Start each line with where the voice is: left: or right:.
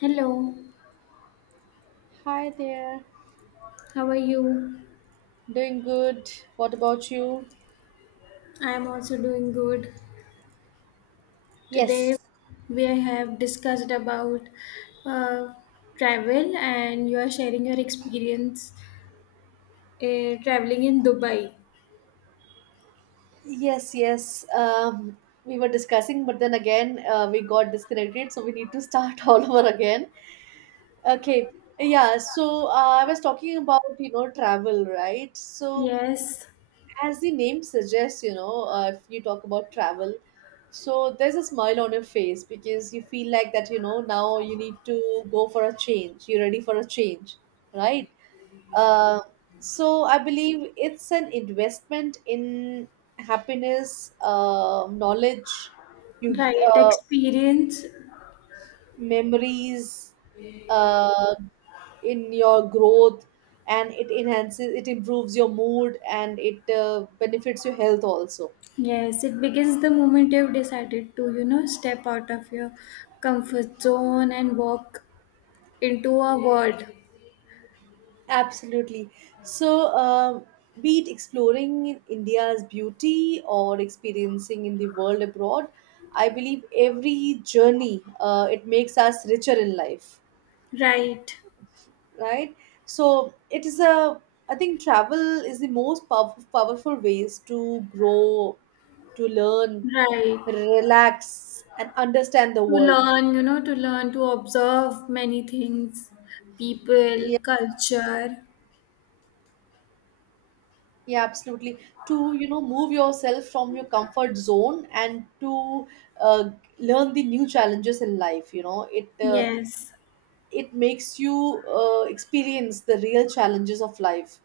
left: Hello,
right: Hi there.
left: how are you?
right: Doing good. What about you?
left: I am also doing good. Today
right: Yes,
left: we have discussed about uh, travel and you are sharing your experience traveling in Dubai.
right: yes, yes. We were discussing, but then again, we got disconnected, so we need to start all over again. Okay, yeah. So I was talking about travel, right? So
left: Yes,
right: as the name suggests, if you talk about travel, so there's a smile on your face because you feel like that now you need to go for a change. You're ready for a change, right? Uh, so I believe it's an investment in happiness, knowledge, you
left: right,
right: uh,
left: experience.
right: memories, uh, in your growth, and it enhances, it improves your mood, and it benefits your health also.
left: Yes, it begins the moment you've decided to, you know, step out of your comfort zone and walk into a world.
right: Absolutely. So, be it exploring in India's beauty or experiencing in the world abroad, I believe every journey it makes us richer in life,
left: Right,
right: right? So it is a I think travel is the most powerful ways to grow, to learn,
left: right.
right: relax, and understand the
left: To
right: world.
left: learn, you know, to learn to observe many things, people, culture.
right: Yeah, absolutely. To, you know, move yourself from your comfort zone and to uh, learn the new challenges in life, it uh,
left: Yes,
right: it makes you experience the real challenges of life,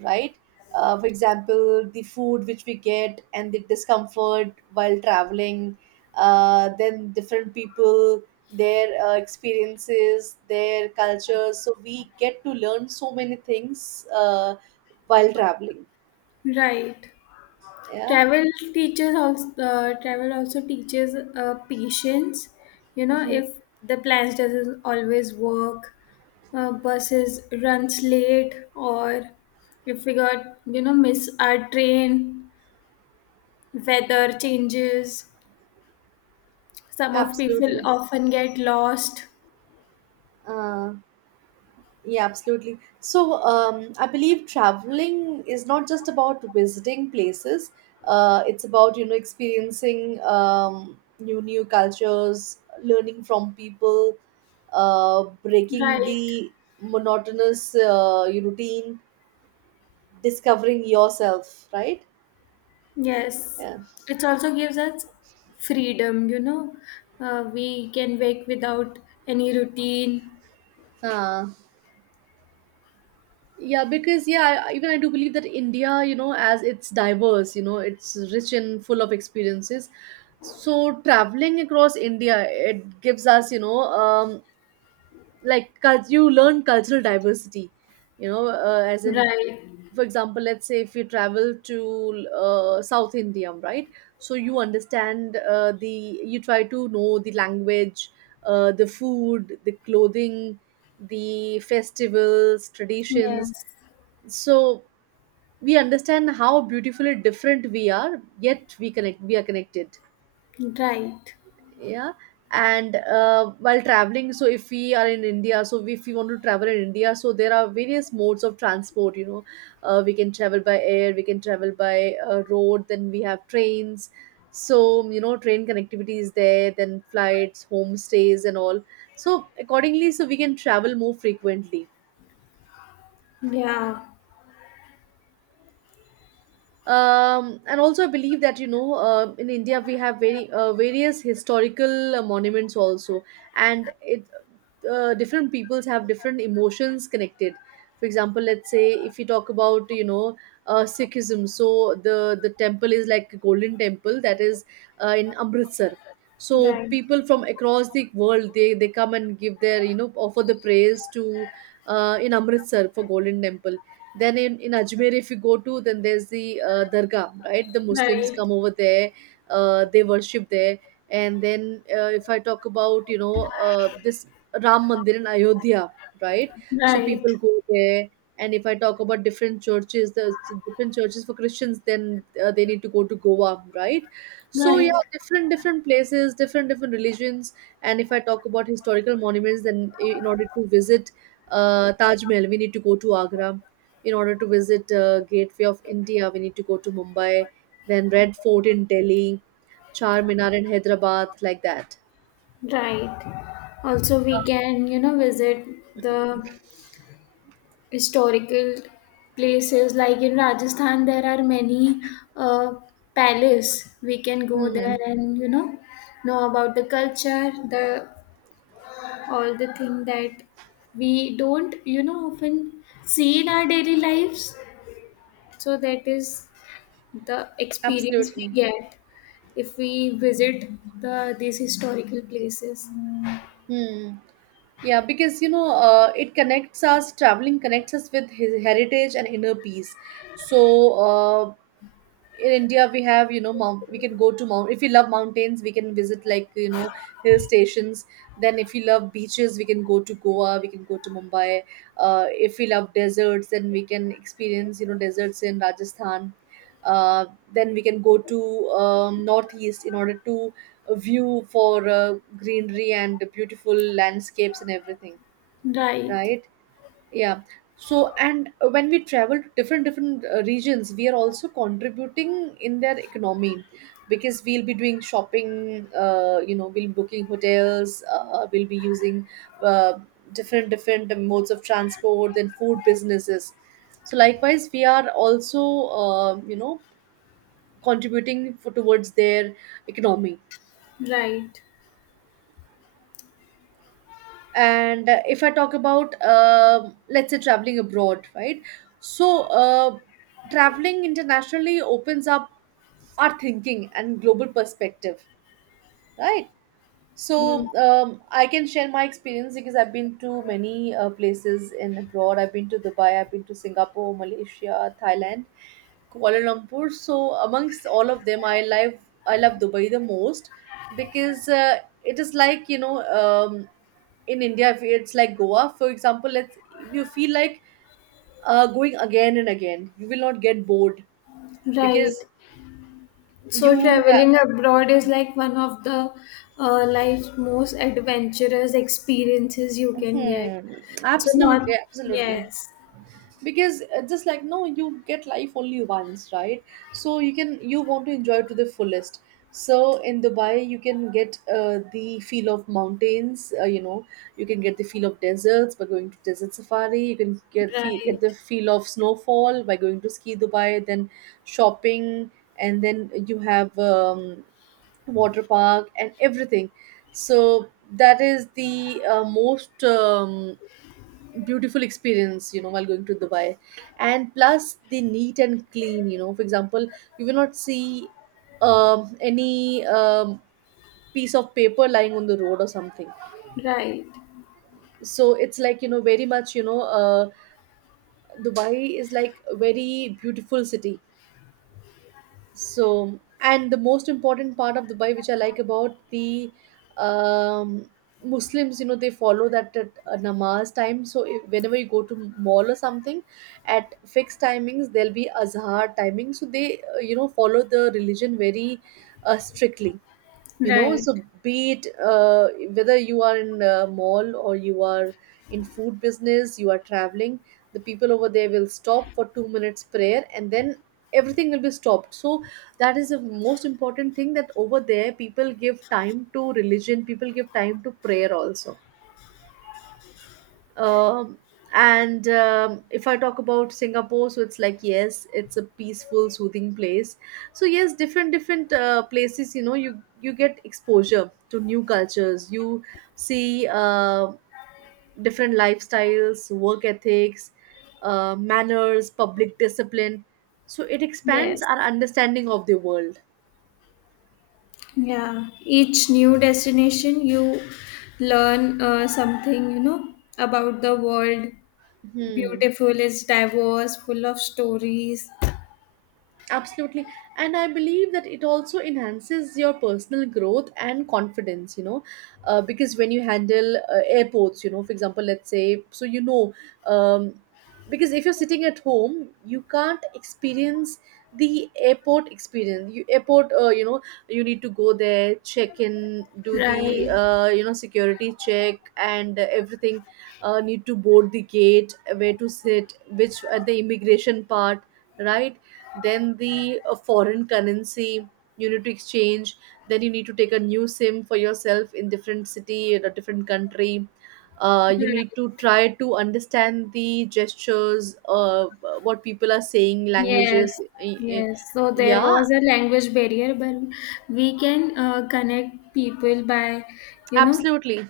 right: right? For example, the food which we get and the discomfort while traveling, then different people, their experiences, their cultures. So we get to learn so many things while traveling.
left: right.
right: Yeah.
left: Travel teaches also. Travel also teaches patience. You know,
right: Mhm.
left: if the plans doesn't always work, buses runs late, or if we got you know miss our train, weather changes. Some of people
right: Absolutely.
left: often get lost.
right: Uh, yeah, absolutely. So, I believe traveling is not just about visiting places. It's about, you know, experiencing new cultures, learning from people, breaking
left: Right.
right: the monotonous routine, discovering yourself, right?
left: Yes,
right: Yeah.
left: it also gives us freedom, you know. We can wake without any routine.
right: Uh, Yeah, because even I do believe that India, you know, as it's diverse, you know, it's rich and full of experiences. So traveling across India, it gives us, like you learn cultural diversity, as in,
left: Right.
right: for example, let's say if you travel to South India, right? So you understand, the you try to know the language, the food, the clothing, the festivals, traditions.
left: Yes.
right: So we understand how beautifully different we are, yet we are connected.
left: Right.
right: Yeah. And while traveling, so if we are in India, so if we want to travel in India, so there are various modes of transport, we can travel by air, we can travel by road, then we have trains. So train connectivity is there, then flights, homestays and all. So accordingly, so we can travel more frequently.
left: Yeah.
right: And also I believe that in India we have very various historical monuments also. And it uh, different peoples have different emotions connected. For example, let's say if you talk about, Sikhism. So the temple is like a Golden Temple, that is in Amritsar. So
left: Right.
right: people from across the world, they come and give their, offer the praise to, in Amritsar for Golden Temple. Then in Ajmer, if you go to, then there's the Dargah, right? The Muslims
left: Right.
right: come over there, they worship there. And then, if I talk about, this Ram Mandir in Ayodhya, right? So
left: Right.
right: people go there. And if I talk about different churches, there's different churches for Christians, then they need to go to Goa, right? So yeah,
left: Right.
right: different different places, different different religions. And if I talk about historical monuments, then in order to visit Taj Mahal, we need to go to Agra, in order to visit Gateway of India, we need to go to Mumbai, then Red Fort in Delhi, Char Minar in Hyderabad, like that.
left: Right. Also, we can, you know, visit the historical places. Like in Rajasthan, there are many uh, palace. We can go
right: Hmm.
left: there and, you know about the culture, the all the thing that we don't you know often see in our daily lives, so that is the experience we
right: Absolutely.
left: get if we visit the these historical places.
right: Hmm. Yeah, because it connects us. Traveling connects us with his heritage and inner peace. So, in India we have mount, we can go to mount if we love mountains, we can visit like hill stations. Then if we love beaches, we can go to Goa, we can go to Mumbai. If we love deserts, then we can experience, deserts in Rajasthan. Uh, then we can go to northeast in order to view for greenery and beautiful landscapes and everything,
left: Right,
right: right? Yeah. So, and when we travel to different different regions, we are also contributing in their economy, because we'll be doing shopping. We'll be booking hotels. We'll be using uh, different different modes of transport and food businesses. So, likewise, we are also, uh, you know contributing for, towards their economy.
left: right.
right: And if I talk about, let's say, traveling abroad, right? So traveling internationally opens up our thinking and global perspective, right? So
left: Hmm.
right: I can share my experience because I've been to many places in abroad. I've been to Dubai, I've been to Singapore, Malaysia, Thailand, Kuala Lumpur. So amongst all of them, I love Dubai the most because it is like, um, in India, if it's like Goa, for example, let's if you feel like going again and again. You will not get bored because
left: Right. So
right: you have.
left: traveling abroad is like one of the life's most adventurous experiences you can get.
right: Hmm,
left: So not,
right: absolutely, absolutely.
left: yes,
right: Because just like no, you get life only once, right? So you want to enjoy it to the fullest. So in Dubai you can get the feel of mountains, you can get the feel of deserts by going to desert safari, you can get feel, get
left: right,
right: the feel of snowfall by going to Ski Dubai, then shopping, and then you have water park and everything. So that is the most beautiful experience, while going to Dubai. And plus the neat and clean, for example, you will not see any piece of paper lying on the road or something.
left: right,
right: So it's like very much, Dubai is like a very beautiful city. So, and the most important part of Dubai, which I like about the um, Muslims, they follow that at namaz time. So if, whenever you go to mall or something, at fixed timings there'll be azhar timing, so they, follow the religion very strictly. you know
left: right.
right: so be it, whether you are in a mall or you are in food business, you are traveling, the people over there will stop for 2 minutes prayer and then everything will be stopped. So that is the most important thing, that over there people give time to religion, people give time to prayer also. Um, and um, if I talk about Singapore, so it's like yes, it's a peaceful soothing place. So yes, different different places, you get exposure to new cultures, you see different lifestyles, work ethics, manners, public discipline. So it expands
left: Yes.
right: our understanding of the world.
left: Yeah, each new destination you learn something, you know, about the world.
right: Hmm.
left: Beautiful, it's diverse, full of stories.
right: Absolutely. And I believe that it also enhances your personal growth and confidence, because when you handle airports, for example, let's say, so um, because if you're sitting at home, you can't experience the airport experience. You airport, you know, you need to go there, check in, do the,
left: Right.
right: security check and everything, need to board the gate, where to sit, which at the immigration part, right? Then the foreign currency you need to exchange, then you need to take a new SIM for yourself in different city in a different country. You
left: Right.
right: need to try to understand the gestures, what people are saying,
left: Yes.
right: languages.
left: Yes. So there
right: Yeah,
left: was a language barrier, but we can connect people by, you know.
right: absolutely.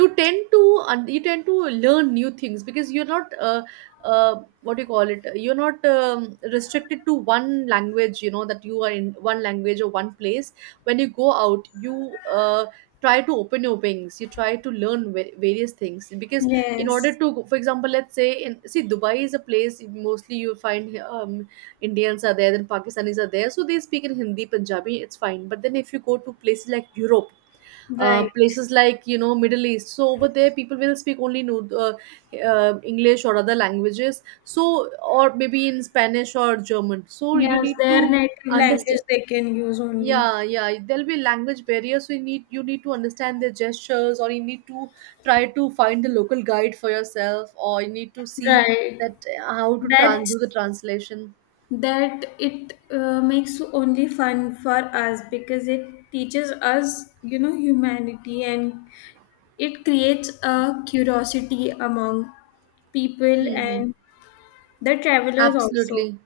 right: you tend to you tend to learn new things because you're not, what do you call it, you're not restricted to one language. That you are in one language or one place. When you go out, you try to open your wings, you try to learn various things, because in order
left: Yes.
right: to go- for example, let's say, in see Dubai is a place, mostly you find Indians are there, then Pakistanis are there, so they speak in Hindi, Punjabi. It's fine. But then if you go to places like Europe,
left: Right.
right: places like Middle East, so over there people will speak only English or other languages, so or maybe in Spanish or German, so you
left: Yes,
right: need
left: their
right: to
left: native
right: understand.
left: language they can use only.
right: Yeah, yeah, there'll be language barriers, so you need to understand their gestures, or you need to try to find the local guide for yourself, or you need to see
left: Right.
right: that, how to trans
left: That's
right: do the translation.
left: that it makes only fun for us because it teaches us you know humanity, and it creates a curiosity among people
right: Hmm.
left: and the travelers also.
right: Absolutely.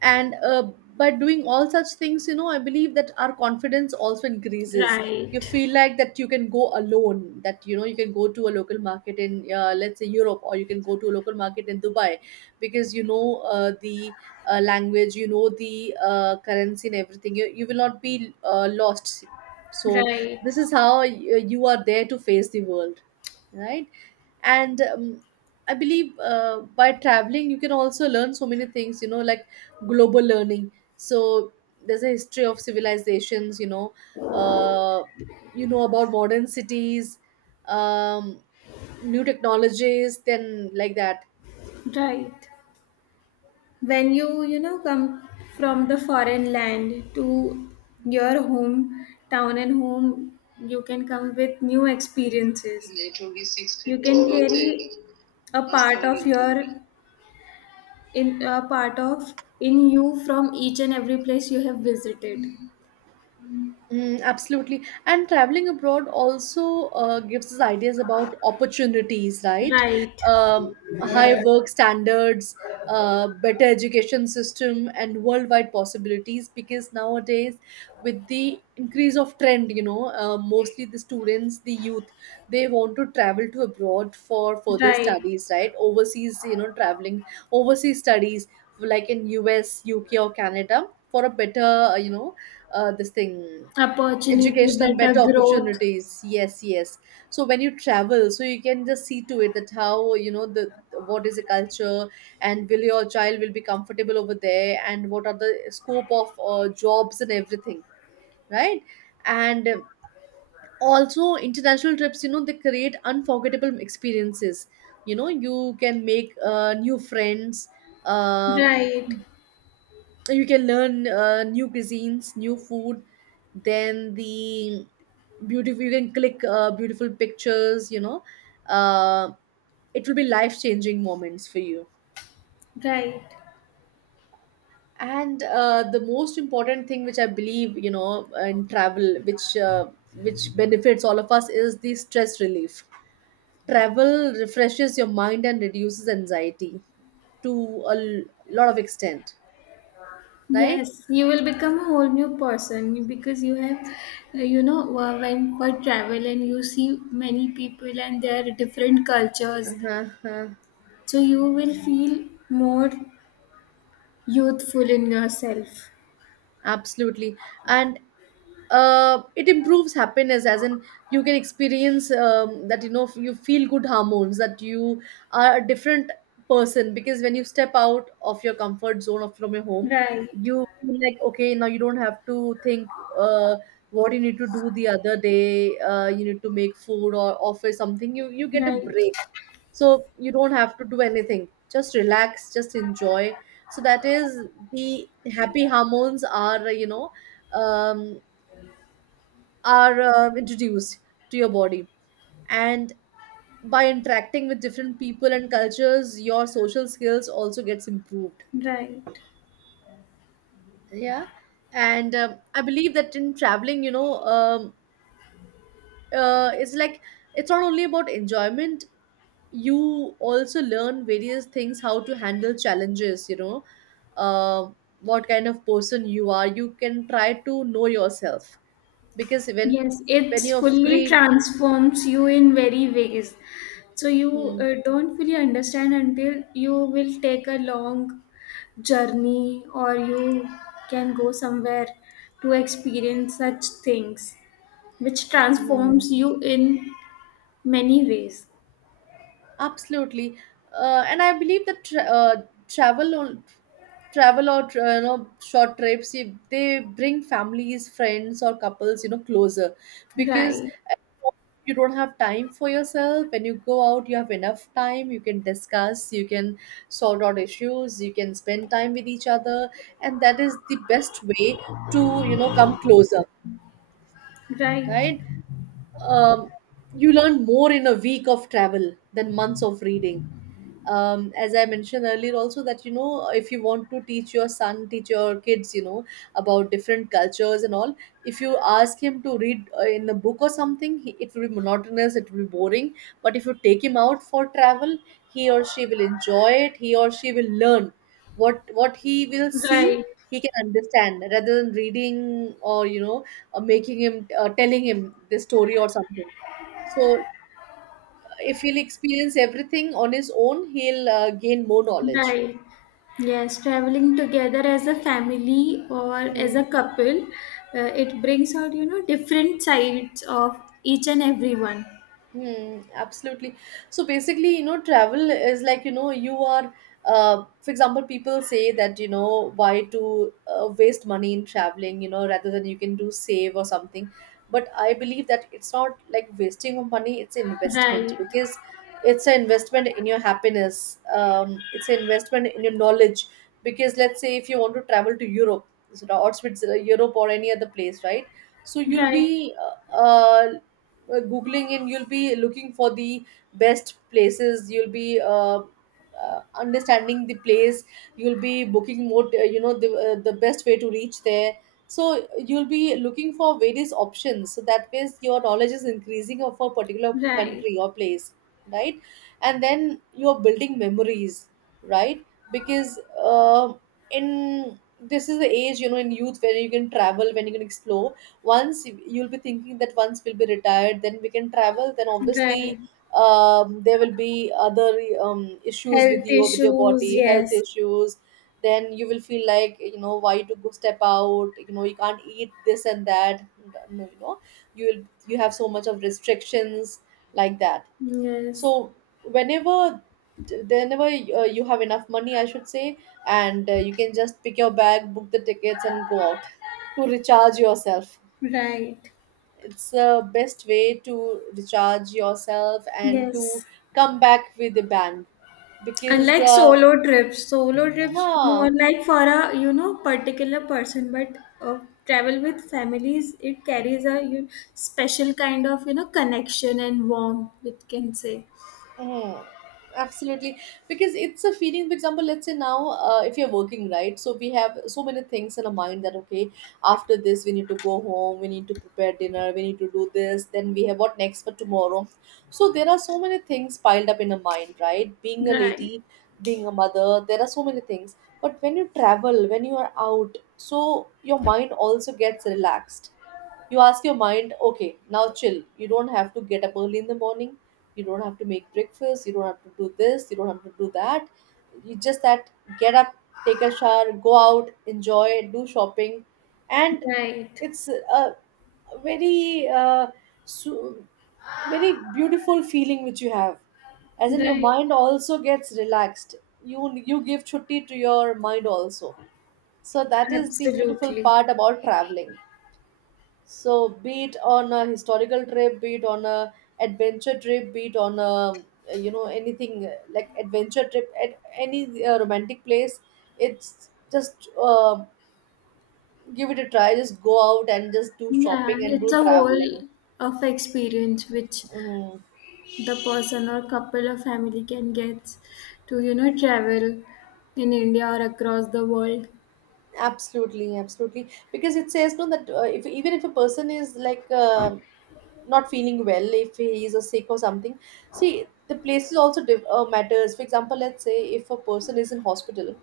right: And by doing all such things, I believe that our confidence also increases. You
left: Right,
right: feel like that you can go alone, that you can go to a Local market in let's say Europe, or you can go to a local market in Dubai. Because you know the language, you know, the currency and everything, you will not be lost. So
left: right,
right: this is how you are there to face the world, right? And I believe by traveling you can also learn so many things, you know, like global learning. So there's a history of civilizations, you know. uh, you know about modern cities, um, new technologies, then like that.
left: right. When you know come from the foreign land to your home town and home, you can come with new experiences. You can carry a part of your in a part of in you from each and every place you have visited.
right: Mm, absolutely. And traveling abroad also gives us ideas about opportunities, right?
left: Right,
right: High work standards, better education system, and worldwide possibilities. Because nowadays, with the increase of trend, you know, mostly the students, the youth, they want to travel to abroad for further
left: right,
right: studies, right? Overseas, you know, traveling, overseas studies, like in US, UK, or Canada, for a better, you know, this thing.
left: opportunity
right: Educational,
left: better
right: better
left: growth.
right: opportunities, yes, yes. So when you travel, so you can just see to it that how, you know, the what is the culture, and will your child will be comfortable over there, and what are the scope of jobs and everything, right? And also international trips, you know, they create unforgettable experiences. You know, you can make new friends, uh,
left: Right,
right: you can learn new cuisines, new food, then the beautiful, you can click beautiful pictures, you know. uh, it will be life changing moments for you.
left: right.
right: And the most important thing which I believe, you know, in travel which benefits all of us is the stress relief. Travel refreshes your mind and reduces anxiety to a lot of extent, right?
left: Yes, you will become a whole new person because you have, when for travel and you see many people and their different cultures,
right: Uh-huh. Uh-huh.
left: so you will feel more youthful in yourself.
right: Absolutely. And it improves happiness, as in, you can experience that, you know, you feel good hormones, that you are a different person, because when you step out of your comfort zone or from your home,
left: Right,
right: you feel like, okay, now you don't have to think, uh, what you need to do the other day, you need to make food or office something, you get a
left: right,
right: break. So you don't have to do anything, just relax, just enjoy. So that is the happy hormones are, you know, um are introduced to your body. And by interacting with different people and cultures, your social skills also gets improved.
left: right.
right: Yeah. And I believe that in traveling, you know, it's like, it's not only about enjoyment, you also learn various things, how to handle challenges, you know, uh, what kind of person you are, you can try to know yourself. Because
left: Yes, it
right: when you're
left: fully
right: free.
left: transforms you in very ways. So you
right: Hmm.
left: don't fully understand until you will take a long journey or you can go somewhere to experience such things, which
right: Hmm. Hmm.
left: transforms you in many ways.
right: Absolutely. And I believe that travel on travel, or you know, short trips, if they bring families, friends, or couples, you know, closer. Because
left: Right,
right: you don't have time for yourself. When you go out, you have enough time. You can discuss, you can sort out issues, you can spend time with each other, and that is the best way to, you know, come closer,
left: right,
right: right? Um, you learn more in a week of travel than months of reading. Um, as I mentioned earlier also, that, you know, if you want to teach your son, teach your kids, you know, about different cultures and all, if you ask him to read in a book or something, it will be monotonous, it will be boring. But if you take him out for travel, he or she will enjoy it, he or she will learn, what he will see.
left: right.
right: He can understand, rather than reading or, you know, making him telling him the story or something. So if he'll experience everything on his own, he'll gain more knowledge.
left: Right. Yes, traveling together as a family or
right: Hmm.
left: as a couple, it brings out, you know, different sides of each and everyone.
right: Hmm, absolutely. So basically, you know, travel is like, you know, you are, for example, people say that, you know, why to waste money in traveling, you know, rather than you can do save or something. But I believe that it's not like wasting of money, it's an investment.
left: Right.
right: Because it's an investment in your happiness. It's an investment in your knowledge, because let's say if you want to travel to Europe, or Switzerland, Europe, or any other place, right? So you'll
left: Right.
right: be uh, uh, googling, and you'll be looking for the best places, you'll be understanding the place, you'll be booking more, you know, the best way to reach there. So you'll be looking for various options, so that way your knowledge is increasing of a particular
left: Right.
right: country or place, right? And then you're building memories, right? Because in this is the age, you know, in youth, where you can travel, when you can explore. Once you'll be thinking that once we'll be retired, then we can travel, then obviously,
left: Right.
right: there will be other issues with
left: Health
right: you, with your
left: issues,
right: body, health
left: yes.
right: issues. Then you will feel like, you know, why to go step out, you know, you can't eat this and that. No, you know, you have so much of restrictions like that.
left: Yes.
right: So whenever whenever you have enough money, I should say, and you can just pick your bag, book the tickets, and go out to recharge yourself.
left: Right.
right: It's the best way to recharge yourself, and to
left: Yes.
right: come back with a bang. Because
left: Unlike solo trips more
right: yeah.
left: like for a you know particular person, but travel with families it carries a you, special kind of you know connection and warmth. We can say
right: Oh, absolutely. Because it's a feeling, for example, let's say now, if you're working, right? So we have so many things in our mind that, okay, after this, we need to go home, we need to prepare dinner, we need to do this, then we have what next for tomorrow. So there are so many things piled up in our mind, right? Being a
left: right,
right: lady, being a mother, there are so many things. But when you travel, when you are out, so your mind also gets relaxed. You ask your mind, okay, now chill. You don't have to get up early in the morning. You don't have to make breakfast. You don't have to do this. You don't have to do that. You just that get up, take a shower, go out, enjoy, do shopping. And
left: right,
right: it's a very, su- very beautiful feeling which you have. As in, your
left: right.
right: mind also gets relaxed. You give chutti to your mind also. So that is the beautiful
left: Absolutely.
right: part about traveling. So be it on a historical trip, be it on a adventure trip, be it on a, you know, anything, like adventure trip at any romantic place, it's just give it a try. Just go out and just do shopping
left: Yeah,
right: and
left: it's
right: do
left: a whole
right: traveling.
left: of experience which
right: Mhm.
left: the person or couple or family can get to, you know, travel in India or across the world.
right: Absolutely, absolutely. Because it says no that if even if a person is like not feeling well, if he is a sick or something, see the places also matters. For example, let's say if a person is in hospital,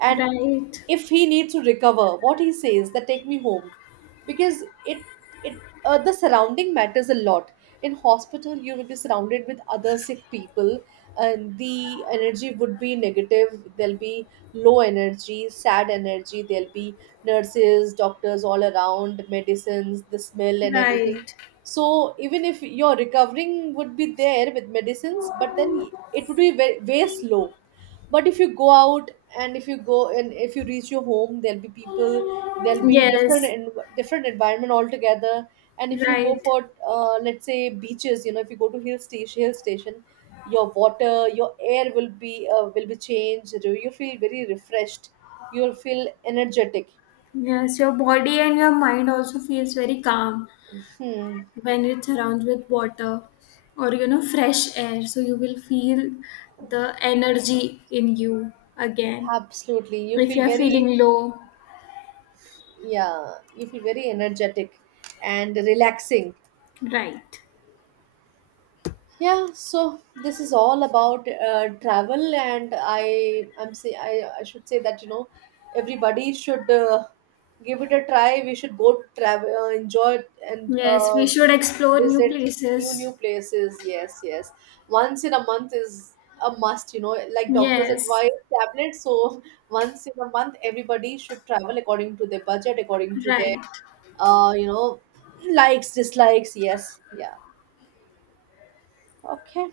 right: and
left: Right,
right: if he needs to recover, what he says that take me home. Because it the surrounding matters a lot. In hospital you will be surrounded with other sick people, and the energy would be negative. There'll be low energy, sad energy, there'll be nurses, doctors all around, medicines, the smell and everything.
left: right.
right: So even if your recovering would be there with medicines, but then it would be very, way slow. But if you go out, and if you go and if you reach your home, there'll be people, there'll be different
left: Yes,
right: and different environment altogether. And if you go
left: right.
right: for, let's say, beaches, you know, if you go to hill station hill station, your water, your air will be changed, you feel very refreshed. You'll feel energetic.
left: Yes, your body and your mind also feels very calm
right: Hmm.
left: when it's surrounded with water or you know fresh air. So you will feel the energy in you again
right: Absolutely, you
left: if you
right: feel
left: are
right: very,
left: feeling low.
right: yeah, you feel very energetic and relaxing.
left: Right.
right: Yeah. So this is all about travel, and I should say that, you know, everybody should give it a try, we should go to travel, enjoy it, and
left: Yes, we should explore new
right: visit new
left: places.
right: places, yes, yes. Once in a month is a must, you know, like doctors
left: Yes,
right: advise tablets, so once in a month everybody should travel according to their budget, according to their
left: right.
right: you know, likes, dislikes, yes, yeah. Okay.